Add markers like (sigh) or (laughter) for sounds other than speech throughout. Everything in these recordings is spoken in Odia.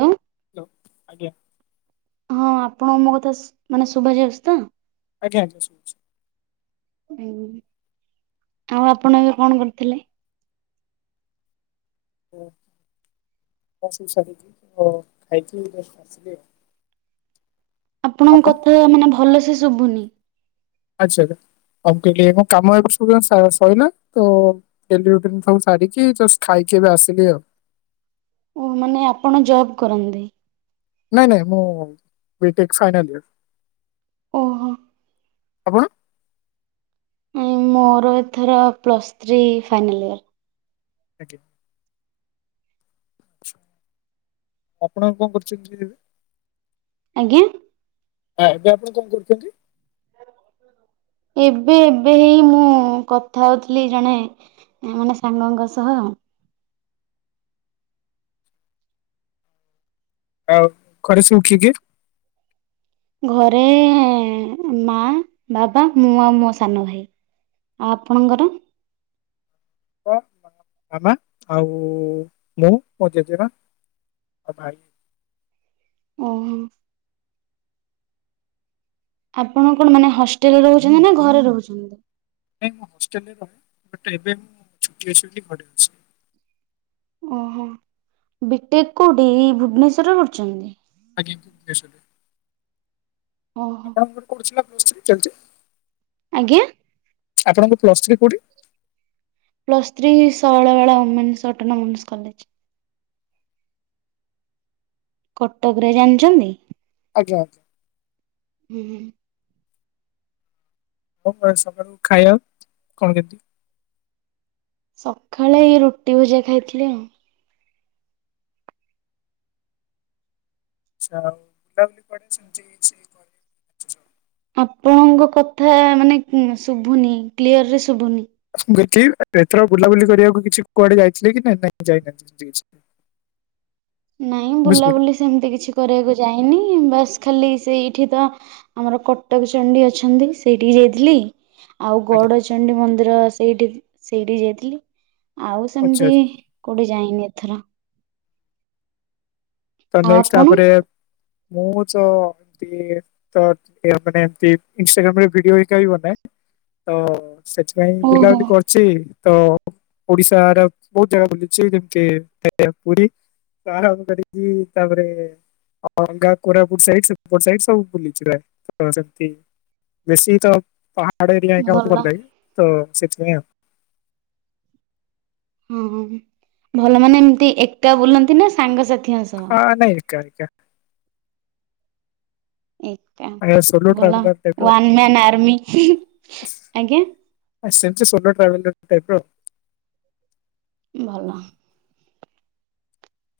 ହ (unintelligible) ଆଜ୍ଞା। ହଁ ଆପଣଙ୍କୁ ମୋ କଥା ମାନେ ଶୁଭାଯାଉଛି ତ? ଆଜ୍ଞା (unintelligible) ଆଉ ଆପଣ ଏବେ କଣ କରିୁଥିଲେ? (inaudible) ଆପଣଙ୍କ ଆପଣ କଥା ମାନେ ଭଲ ସେ ଶୁଭୁନି। ଆଛା। ଆଉ କହିଲି ମୋ କାମ ଏବେ ସବୁ ସଇଲା ଡେଲି ରୋଟିନ ସବୁ ସାରିକି ଜଷ୍ଟ ଖାଇକି ଏବେ ଆସିଲି ଆଉ। ଓ ମାନେ ଆପଣ ଜବ୍ କରନ୍ତି? ନାଇଁ ନାଇଁ ମୁଁ ବି ଟେକ ଫାଇନାଲ ଇଅର। ଓହୋ ଆପଣ? ମୋର ଏଥର ପ୍ଲସ୍ ଥ୍ରୀ ଫାଇନାଲ୍ ଇୟର। ଆଜ୍ଞା। ଆପଣ କଣ କରୁଛନ୍ତି କି ଏବେ? ଆଜ୍ଞା? ହଁ ଏବେ ଆପଣ କଣ କରୁଛନ୍ତି? ଏବେ ଏବେ ହେଇ ମୁଁ କଥା ହଉଥିଲି ଜଣେ ମାନେ ସାଙ୍ଗଙ୍କ ସହ ଆଉ ଘରେ ସବୁ କିଏ କିଏ? ଘରେ ମା ବାବା ମୁଁ ଆଉ ମୋ ସାନ ଭାଇ। ଆଉ ଆପଣଙ୍କର? (unintelligible) ମାମା ଆଉ ମୁଁ ମୋ ଜେଜେର ଆଉ ଭାଇ। ଓହୋ। ଆପଣ କଣ ମାନେ ହଷ୍ଟେଲରେ ରହୁଛନ୍ତି ନା ଘରେ ରହୁଛନ୍ତି? ନାଇଁ ମୁଁ ହଷ୍ଟେଲରେ ରହେ ବଟ ଏବେ ମୁଁ ଛୁଟି ଅଛି ବୋଲି ଘରେ ଅଛି। ଓହୋ ବିଟେକ କୋଉଠି ଏଇ ଭୁବନେଶ୍ଵରରେ କରୁଛନ୍ତି? ଆଜ୍ଞା ଭୁବନେଶ୍ୱର ରେ। ଓହୋ ଆପଣ (unintelligible) ଚାଲଛି? ଆଜ୍ଞା? ଆପଣଙ୍କ ପ୍ଲସ୍ ଥ୍ରୀ କୋଉଠି? Plus three Shailabala women's autonomous college. Cuttack ରେ ଜାଣିଛନ୍ତି? ଆଜ୍ଞା। ହୁଁ ହୁଁ। ହଉ ସକାଳୁ ଖାଇବା କଣ କେମିତି? ସକାଳେ ଏଇ ରୁଟି ଭଜା ଖାଇଥିଲି ଆଉ। ଆଚ୍ଛା ଆଉ (unintelligible) ଆପଣଙ୍କ କଥା ମାନେ ଶୁଭୁନି କ୍ଲିୟରରେ ଶୁଭୁନି। ମୁଁ (unintelligible) ଏଥର ବୁଲାବୁଲି କରିବାକୁ କିଛି କୁଆଡ଼େ ଯାଇଥିଲେ କି ନାଇଁ ନାହିଁ ଯାଇନାହାନ୍ତି (unintelligible) ନାଇଁ ବୁଝିପାରିଲେ ବୁଲାବୁଲି ସେମିତି କିଛି କରିବାକୁ ଯାଇନି ବାସ୍ ଖାଲି ସେଇଠି ତ ଆମର କଟକ ଚଣ୍ଡୀ ଅଛନ୍ତି ସେଇଠିକି ଯାଇଥିଲି। ଆଉ ଆଜ୍ଞା ଗଉଡ଼ଚଣ୍ଡୀ ମନ୍ଦିର ସେଇଠି ସେଇଠି ଯାଇଥିଲି ଆଉ ଆଚ୍ଛା ସେମିତି ଆଚ୍ଛା କୋଉଠି ଯାଇନି ଏଥର। ତ ଆଉ ନେଷ୍ଟ୍ ଆପଣ? ତାପରେ ମୁଁ ଚ (unintelligible) ତ ଟିକେ ମାନେ ଏମିତି ଇନଷ୍ଟାଗ୍ରାମରେ ଭିଡ଼ିଓ ହେଇକା ବି ବନାଏ ତ ସେ ପାଇଁ ଓହୋ ବୁଲାବୁଲି କର ଚି ତ ଓଡ଼ିଶା (unintelligible) ବହୁତ୍ ଜାଗା ବୁଲିଚି ଯେମିତି (unintelligible) ପୁରୀ। (unintelligible) ତାପରେ ଅଙ୍ଗା କୋରାପୁଟ୍ ସାଇଟ୍ ସେପଟ ସାଇଟ୍ ସବୁ ବୁଲିଚି ପ୍ରାଏ ତ ସେମିତି ବେଶୀ ତ ପାହାଡ଼ ଏରିଆ ହେଇକା ଭଲ ଲାଗେ ତ ସେଥିପାଇଁ ଆଉ। ହୁଁ ହୁଁ ଭଲ ମାନେ ଏମିତି ଏକା ବୁଲନ୍ତି ନା ସାଙ୍ଗସାଥିଙ୍କ ସହ? ହଁ ନାଇଁ ଏକା ଏକା। ଏକା ମାନେ ସୋଲୋ ଭଲ ଟ୍ରାଭେଲର ଟାଇପ ର ୱାନମ୍ୟାନ୍ ଆର୍ମି ଆଜ୍ଞା। (unintelligible) ସୋଲୋ ଟ୍ରାଭେଲର ଟାଇପ୍ ର। ଭଲ।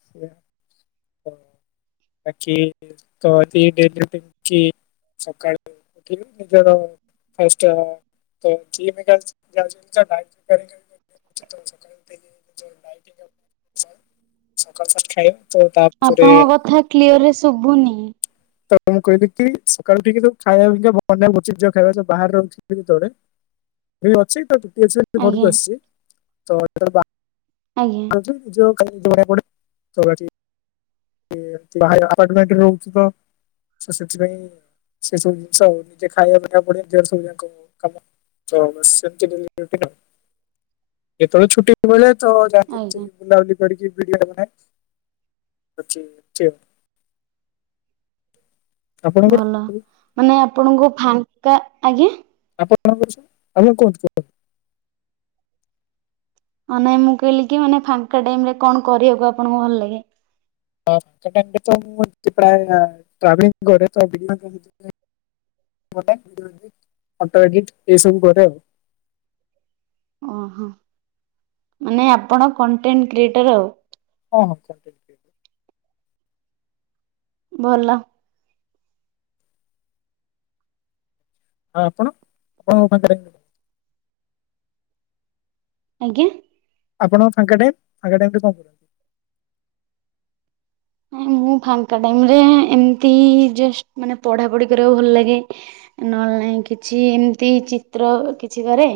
(unintelligible) ବାକି (unintelligible) କି ସକାଳୁ (unintelligible) ନିଜର ଫାଷ୍ଟ୍ (unintelligible) ସକାଳୁ (unintelligible) ଖାଇବ ତା ଆପଣଙ୍କ କଥା କ୍ଲିୟରରେ ଶୁଭୁନି। ତ ମୁଁ କହିଲି କି ସକାଳୁ ଉଠିକି ଯୋଉ ଖାଇବା (unintelligible) ଖାଇବା ବାହର (unintelligible) (unintelligible) ଅଛି (unintelligible) ଘରକୁ ଆଜ୍ଞା ଆସିଛି (unintelligible) ଆଜ୍ଞା। (unintelligible) ଏ ବାହାରେ ଆପାର୍ଟମେଣ୍ଟରେ ରହୁଚି ତ ସେ ସେଥିପାଇଁ ସେ ସବୁ ଜିନିଷ ନିଜେ ଖାଇବା ବନେଇବାକୁ ପଡ଼ିବ (unintelligible) କାମ। ତ ସେମିତି (unintelligible) ଯେତେବେଳେ ଛୁଟି ବୋଇଲେ ତ ଯାହା ଯେମିତି ଆଜ୍ଞା। ବୁଲାବୁଲି କରିକି ଭିଡ଼ିଓ ବନାଏ ଅଛି ଅଛି ଆଉ। ଆପଣଙ୍କର ଭଲ ମାନେ ଆପଣଙ୍କୁ ଫାଙ୍କା ଆଜ୍ଞା। ଆପଣଙ୍କ ସବୁ ଆପଣ କୁହନ୍ତୁ କୁହ ମାନେ ମୁଁ କହିଲି କି ମାନେ ଫାଙ୍କା ଟାଇମ୍ ରେ କଣ କରିବାକୁ ଆପଣଙ୍କୁ ଭଲ ଲାଗେ? ଫାଙ୍କା ଟାଇମ୍ ରେ ତ ମୁଁ ପ୍ରାୟେ ଟ୍ରାଭେଲିଙ୍ଗ୍ କରେ ତ (unintelligible) (unintelligible) ଏଇ ସବୁ କରେ ଆଉ। ଅ ହଁ ମାନେ ଆପଣ କଣ୍ଟେଣ୍ଟ କ୍ରିଏଟର ଆଉ। ହଁ ହଁ‌। ଭଲ। ଆ ଆପଣ (unintelligible) ଆଜ୍ଞା? ଆପଣ ଫାଙ୍କା ଟାଇମ୍ ଫାଙ୍କା ଟାଇମରେ କଁ କ ନାଇଁ ମୁଁ ଫାଙ୍କା ଟାଇମରେ ଏମିତି ଜଷ୍ଟ ମାନେ ପଢାପଢି କରିବାକୁ ଭଲ ଲାଗେ। ନହେଲେ ନାଇଁ କିଛି ଏମିତି ଚିତ୍ର କିଛି କରେ।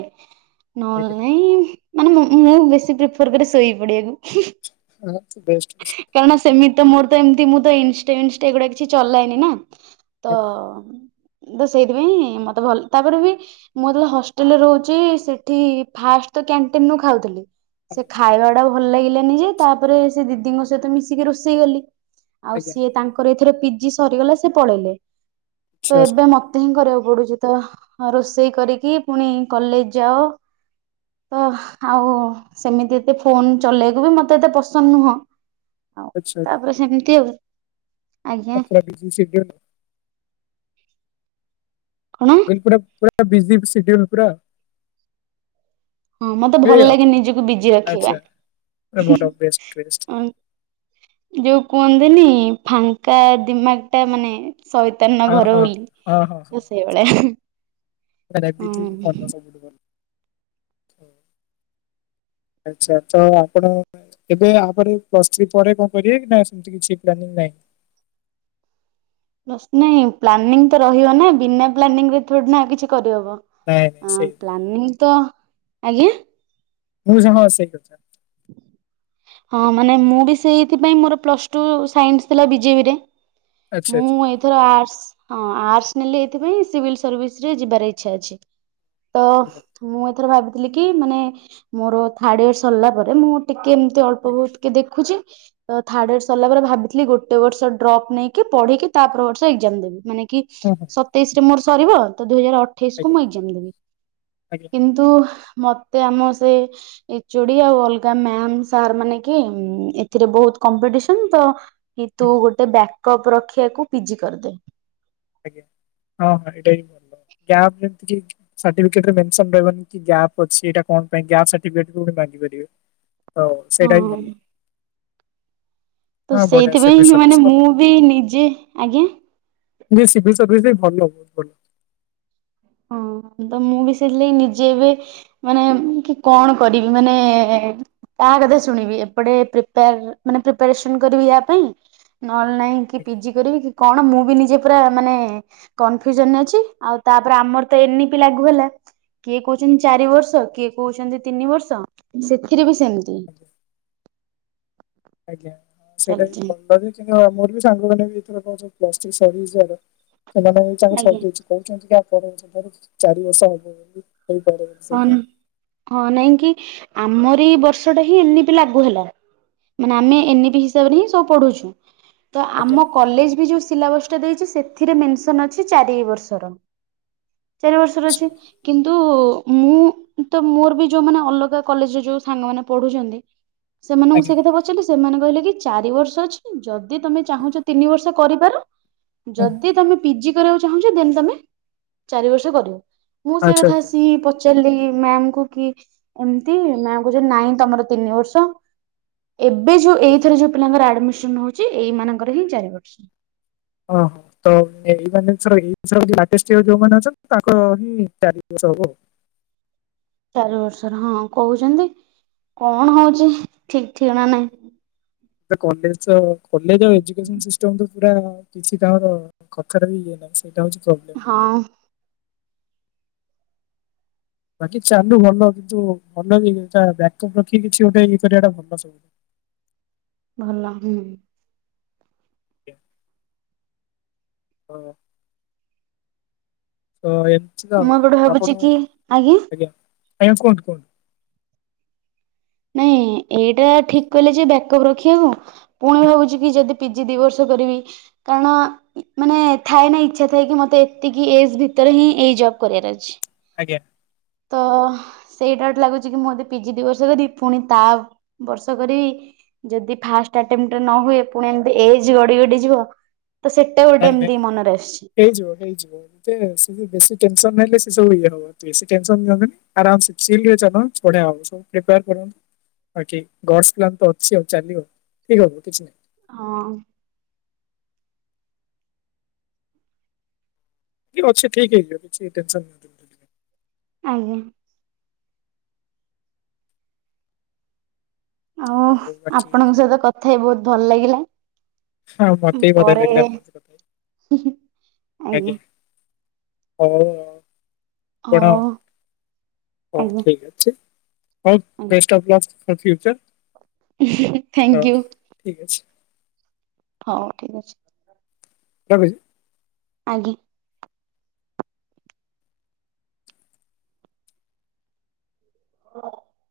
ନହେଲେ ଆଜ୍ଞା ନାଇଁ ମାନେ ମୁଁ ମୁଁ ବେଶୀ ପ୍ରିଫର କରେ ଶୋଇ ପଡିିବାକୁ। (unintelligible) କାରଣ ସେମିତ ମୋର ତ ଏମିତି ମୁଁ ତ ଇଂଷ୍ଟା ଇଂଷ୍ଟା ଏଗୁଡା କିଛି ଚଲାଏନି ନା। ତ ଆଜ୍ଞା ତ ସେଇଥିପାଇଁ ମତେ ଭଲ ତାପରେ ବି ମୁଁ ଯେତବେଳେ ହଷ୍ଟେଲରେ ରହୁଚି ସେଠି ଫାଷ୍ଟ ତ କ୍ୟାଣ୍ଟିନରୁ ଖାଉଥିଲି ସେ ଆଜ୍ଞା ଖାଇବାଟା ଭଲ ଲାଗିଲାନି ଯେ ତାପରେ ସେ ଦିଦିଙ୍କ ସହିତ ମିଶିକି ରୋଷେଇ କଲି। ଆଉ ଆଜ୍ଞା ସିଏ ତାଙ୍କର ଏଥିରେ ପିଜି ସରିଗଲା ସେ ପଳେଇଲେ ଆଚ୍ଛା ତ ଆଚ୍ଛା ଏବେ ମ ତେ ହିଁ କରିବାକୁ ପଡୁଚି ତ ରୋଷେଇ କରିକି ପୁଣି କଲେଜ ଯାଅ। ତ ଆଉ ସେମିତି ଏତେ ଫୋନ ଚଲେଇବାକୁ ବି ମତେ ଏତେ ପସନ୍ଦ ନୁହଁ। ଆଉ ଆଚ୍ଛା ଆଚ୍ଛା ତାପରେ ସେମିତି ଆଉ। ଆଜ୍ଞା (inaudible) କଣ? କହିଲି ପୁରା ପୁରା ବିଜିି ସିଡ୍ୟୁଲ ପୁରା। ହଁ ମତେ ଏଇ ଭଲ ଆଉ ଲାଗେ ନିଜକୁ ବିଜି ରଖିବା। ଆଚ୍ଛା ପୁରା ଭଲ ବେଷ୍ଟ ବେଷ୍ଟ ଯୋଉ କୁହନ୍ତିନି ଫାଙ୍କା ଦିମାଗ ଟା ମାନେ ସଇ ମାନର ହଁ ଘର ହଁ ବୋଲି ତ ସେଇଭଳିଆ। (inaudible) ବି ହୁଁ। ଭଲ ସବୁଠୁ ଭଲ। ଆଛା ତ ଆପଣ ଏବେ ଆ ପରେ ପ୍ଲସ୍ ଥ୍ରି ପରେ କଣ କରିବେ କି ନା ସେମିତି କିଛି ପ୍ଲାନିଂ ନାହିଁ? ପ୍ଲସ୍ ନାଇଁ ପ୍ଲାନିଂ ତ ରହିବ ନା ବିନା ପ୍ଲାନିଂରେ ଥୋଡ଼ିନା କିଛି କରିହବ? ନାଇଁ ନାଇଁ ଆଁ ସେଇ ପ୍ଲାନିଂ ତ ଆଜ୍ଞା? ମୁଁ ସାଙ୍ଗ ସେଇ କଥା। ହଁ ମାନେ ମୁଁ ବି ସେଇଥିପାଇଁ ମୋର ପ୍ଲସ୍ ଟୁ ସାଇନ୍ସ ଥିଲା ବିଜେପି ରେ। ଆଚ୍ଛା ଆଚ୍ଛା। ଧର ଆର୍ଟସ ହଁ ଆର୍ଟ୍ସସ ନେଲି ଏଇଥି ପାଇଁ ସିଭିଲ୍ ସର୍ଭିସ ରେ ଯିବାର ଇଚ୍ଛା ଅଛି। ତ ଆଜ୍ଞା ମୁଁ ଏଥର ଭାବିଥିଲି କି ମାନେ ମୋର ଥାର୍ଡ ଇୟର ସରିଲା ପରେ ମୁଁ ଟିକେ ଏମିତି ଅଳ୍ପ ଆଜ୍ଞା ବହୁତ ଟିକେ ଦେଖୁଚି। ତ ଥାର୍ଡ ଇୟର ସରିଲା ପରେ ଭାବିଥିଲି ଗୋଟେ ବର୍ଷ ଡ୍ରପ୍ ନେଇକି ପଢିକି ତାପ ବର୍ଷ ଏକ୍ଜାମ ଦେବି ମାନେ କି ହଁ ହଁ। ତେଇଶରେ ମୋର ସରିବ ତ ଦୁଇ ହଜାର ଅଠେଇଶ କୁ ଆଜ୍ଞା ମୁଁ ଏକ୍ଜାମ୍ ଦେବି ଆଜ୍ଞା କି ନ୍ତୁ ମତେ ଆମ ସେ ଏଚୋଡି ଆଉ ଅଲ ଗାଁ ମ୍ୟାମ୍ ସାର୍ ମାନେ କି ଏଥିରେ ବହୁତ କମ୍ପିଟିସନ ତ କି ତୁ ହୁଁ, ଗୋଟେ ବ୍ୟାକଅପ୍ ରଖିବାକୁ ପିଜି କରିଦେ। ଆଜ୍ଞା ହଁ ହଁ ଏଇଟା ହିଁ ଭଲ ଗ୍ୟାପ (inaudible) ସାର୍ଟିଫିକେଟ ରେ ମେନ୍ସନ୍ ରହିବନି କି ଗ୍ୟାପ ଅଛି ଏଇଟା କଣ ପାଇଁ ଗ୍ୟାପ ସାର୍ଟିଫିକେଟ ମାଗି ପାରିବେ। ହଉ ସେଇଟା ବି ହଁ ଭଲ। ତ ହଁ ବଢିଆ ସିଭିଲ୍ ସେଇଥିପାଇଁଁ ମାନେ ସର୍ଭିସ୍ ଭଲ ମୁଁ ବି ନିଜେ ଆଜ୍ଞା? ମୁଁ କହିଲି ସିଭିଲ୍ ସର୍ଭିସ ବି ଭଲ ବହୁତ ଭଲ। ହଁ ତ ମୁଁ ବି ସେଲେନି ନିଜେ ଏବେ ମାନେ କି କଣ କରିବି ମାନେ କାହା କଥା ଶୁଣିବି ଏପଟେ ପ୍ରିପାର୍ ମାନେ ପ୍ରିପାରେସନ୍ କରିବି ୟା ପାଇଁ ନହେଲେ ନାଇଁ କି ଆଜ୍ଞା ପିଜି କରିବି କି କଣ ମୁଁ ବି ନିଜେ ପୁରା ମାନେ କନଫ୍ୟୁଜନ୍ ରେ ଅଛି ଆଉ ତାପରେ ଆମର ତ ଏନିପି ଲାଗୁ ହେଲା। କିଏ କହୁଚନ୍ତି ଚାରି ବର୍ଷ କିଏ କହୁଚନ୍ତି ତିନି ବର୍ଷ ସେଥିରେ ବି ସେମ୍ତି। ଆଜ୍ଞା ଆଜ୍ଞା ସେଇଟା ଚାଲିଛି। ବି (unintelligible) (unintelligible) ମୋର ବି ସାଙ୍ଗମାନେ ବି ଏଥର (inaudible) କହୁଚନ୍ତି ଆଜ୍ଞା। କି ଆ ପରବର୍ଷ ଠାରୁ ଚାରି ବର୍ଷ ହବ ବୋଲି ହେଇପାରେ। ସେଇଟା ହଁ-ହଁ ନାଇଁ କି ଆମର ଏଇ ବର୍ଷ ଟା ହିଁ ଏନିପି ଲାଗୁ ହେଲା। ମାନେ ଆମେ ଏନିପି ହିସାବରେ ହିଁ ସବୁ ପଢୁଛୁ ତ ଆଜ୍ଞା ଆମ କଲେଜ୍ ବି ଯୋଉ ସିଲାବସ୍ ସେଥିରେ ମେନ୍ସନ୍ ଅଛି ଚାରି ବର୍ଷର ଚାରି ବର୍ଷର ଆଚ୍ଛା ଅଛି। କିନ୍ତୁ ମୁଁ ତ ମୋର ବି ଯୋଉମାନେ ଅଲଗା କଲେଜ୍ ରେ ଯୋଉ ସାଙ୍ଗମାନେ ପଢୁଚନ୍ତି ସେମାନଙ୍କୁ ଆଜ୍ଞା ସେ ହୁଁ କଥା ସେଠି ସେମାନେ କହିଲେ କି ଚାରି ବର୍ଷ ଅଛି ଯଦି ତମେ ଚାହୁଁଚ ତିନି ବର୍ଷ କରିପାର ଯଦି ତମେ ପିଜି କରିବାକୁ ଚାହୁଁଚ ଦେନ୍ ତମେ ଚାରି ବର୍ଷ କରିବ। ମୁଁ ସେଇ ଆଚ୍ଛା କଥା ଆଚ୍ଛା ଆସିକି ପଚାରିଲି ମ୍ୟାମ୍ କୁ କି ଏମତି ମ୍ୟାମ୍ କହୁଚନ୍ତି ନାଇଁ ତମର ତିନି ବର୍ଷ। ଏବେ ଯୋଉ ଏଇଥର ଯୋଉ ପିଲାଙ୍କର ଆଡମିସନ୍ ହଉଚି ଏଇ ମାନଙ୍କର ହିଁ ଚାରି ବର୍ଷ। ହଁ। ତ ଏଇ ମାନେ (inaudible) ଅଛନ୍ତି ତାଙ୍କର ହିଁ ଚାରି ବର୍ଷ ହବ। ଚାରି ବର୍ଷର ହଁ କହୁଚନ୍ତି କଣ ହଉଚି ଠିକ୍ ଠିକଣା ନାଇଁ। ତ କଲେଜ୍ ତ କଲେଜ୍ ର ଏଜୁକେସନ୍ ସିଷ୍ଟମ ତ ପୁରା କିଛି ତାଙ୍କର କଥାର ବି ଇଏ ନାହିଁ ସେଇଟା ହଉଚି ପ୍ରୋବ୍ଲେମ୍। ହଁ। ବାକି ଚାଲୁ ଭଲ କିନ୍ତୁ ଭଲ ବି ତା ବ୍ୟାକପ୍ ରଖିକି କିଛି ଗୋଟେ ଇଏ କରିବା ଟା ଭଲ ସବୁ। ଭଲ ହୁଁ। (inaudible) ହଁ। ତ ଏ ମୁଁ କଣ ଭାବୁଚି କି ଆଜ୍ଞା। ଆଜ୍ଞା କୁହନ୍ତୁ। ନାଇଁ ଏଇଟା ଠିକ୍ କହିଲେ ଯେ ବ୍ୟାକଅପ୍ ରଖିଆକୁ ପୁଣି ଭାବୁଚି କି ଯଦି ପିଜି ଦି ବର୍ଷ କରିବି କାରଣ ମାନେ ଥାଏ ନା ଇଚ୍ଛା ଥାଏ କି ମତେ ଏତିକି ଏଜ୍ ଭିତରେ ହିଁ ଏଇ ଜବ୍ କରିବାର ଅଛି। ଆଜ୍ଞା। ତ ସେଇ ଡ଼ାଉଟ୍ ଲାଗୁଚି କି ମୁଁ ଯଦି ପିଜି ଦି ବର୍ଷ କରିବି ପୁଣି ତା ବର୍ଷ କରିବି ଯଦି ଫାଷ୍ଟ ଆଟେମ୍ଟରେ ନ ହୁଏ ପୁଣି ଏମ୍ତି ଏଜ୍ ଗଡି-ଗଡି ଯିବ ତ ସେ ଟା ଗୋଟେ ଏମ୍ତି ମନରେ ଆସ୍ଛି। ହେଇଯିବ-ହେଇଯିବ ଏ ସେ ବେଶୀ ଟେନସନ୍ ହେଲେ ସେ ସବୁ ଇଏ ହୁଏ। ବେଶୀ ଟେନ୍ସନ୍ ନିଅନ୍ତୁନି ଆରାମ୍ ଚିଲ୍ ରେ ଚାଲ ବଢ଼ିଆ ହବ। ବାକି ଗଡସ୍ ପ୍ଲାନ୍ ତ ଅଛି ଆଉ ଚାଲିବ, ଠିକ୍ ହବ କିଛି ନାହିଁ। ହଁ। କି ଅଛି ଠିକ୍ ହେଇଯିବ, କିଛି ଟେନ୍ସନ୍ (unintelligible) ଆଜ୍ଞା। ଆଉ ଆପଣଙ୍କ ସହିତ କଥା ହେଇ ବହୁତ ଭଲ ଲାଗିଲା। ହଁ ମତେ ବି ବଢିଆ ପରେ ଲାଗିଲା ଆପଣଙ୍କ ସହ କଥା ଆଜ୍ଞା ହଉ ଆଉ ପଢ ହଉ ହଉ ଆଜ୍ଞା ଠିକ ଅଛି ହଉ ବେଷ୍ଟ ଅଫ ଲକ୍। ଆଉ ଫ୍ୟୁଚର? Thank you. ଠିକ୍ ଅଛି। ହଉ ଠିକ୍ ଅଛି। ରଖୁଛି। ଆଜ୍ଞା। (unintelligible)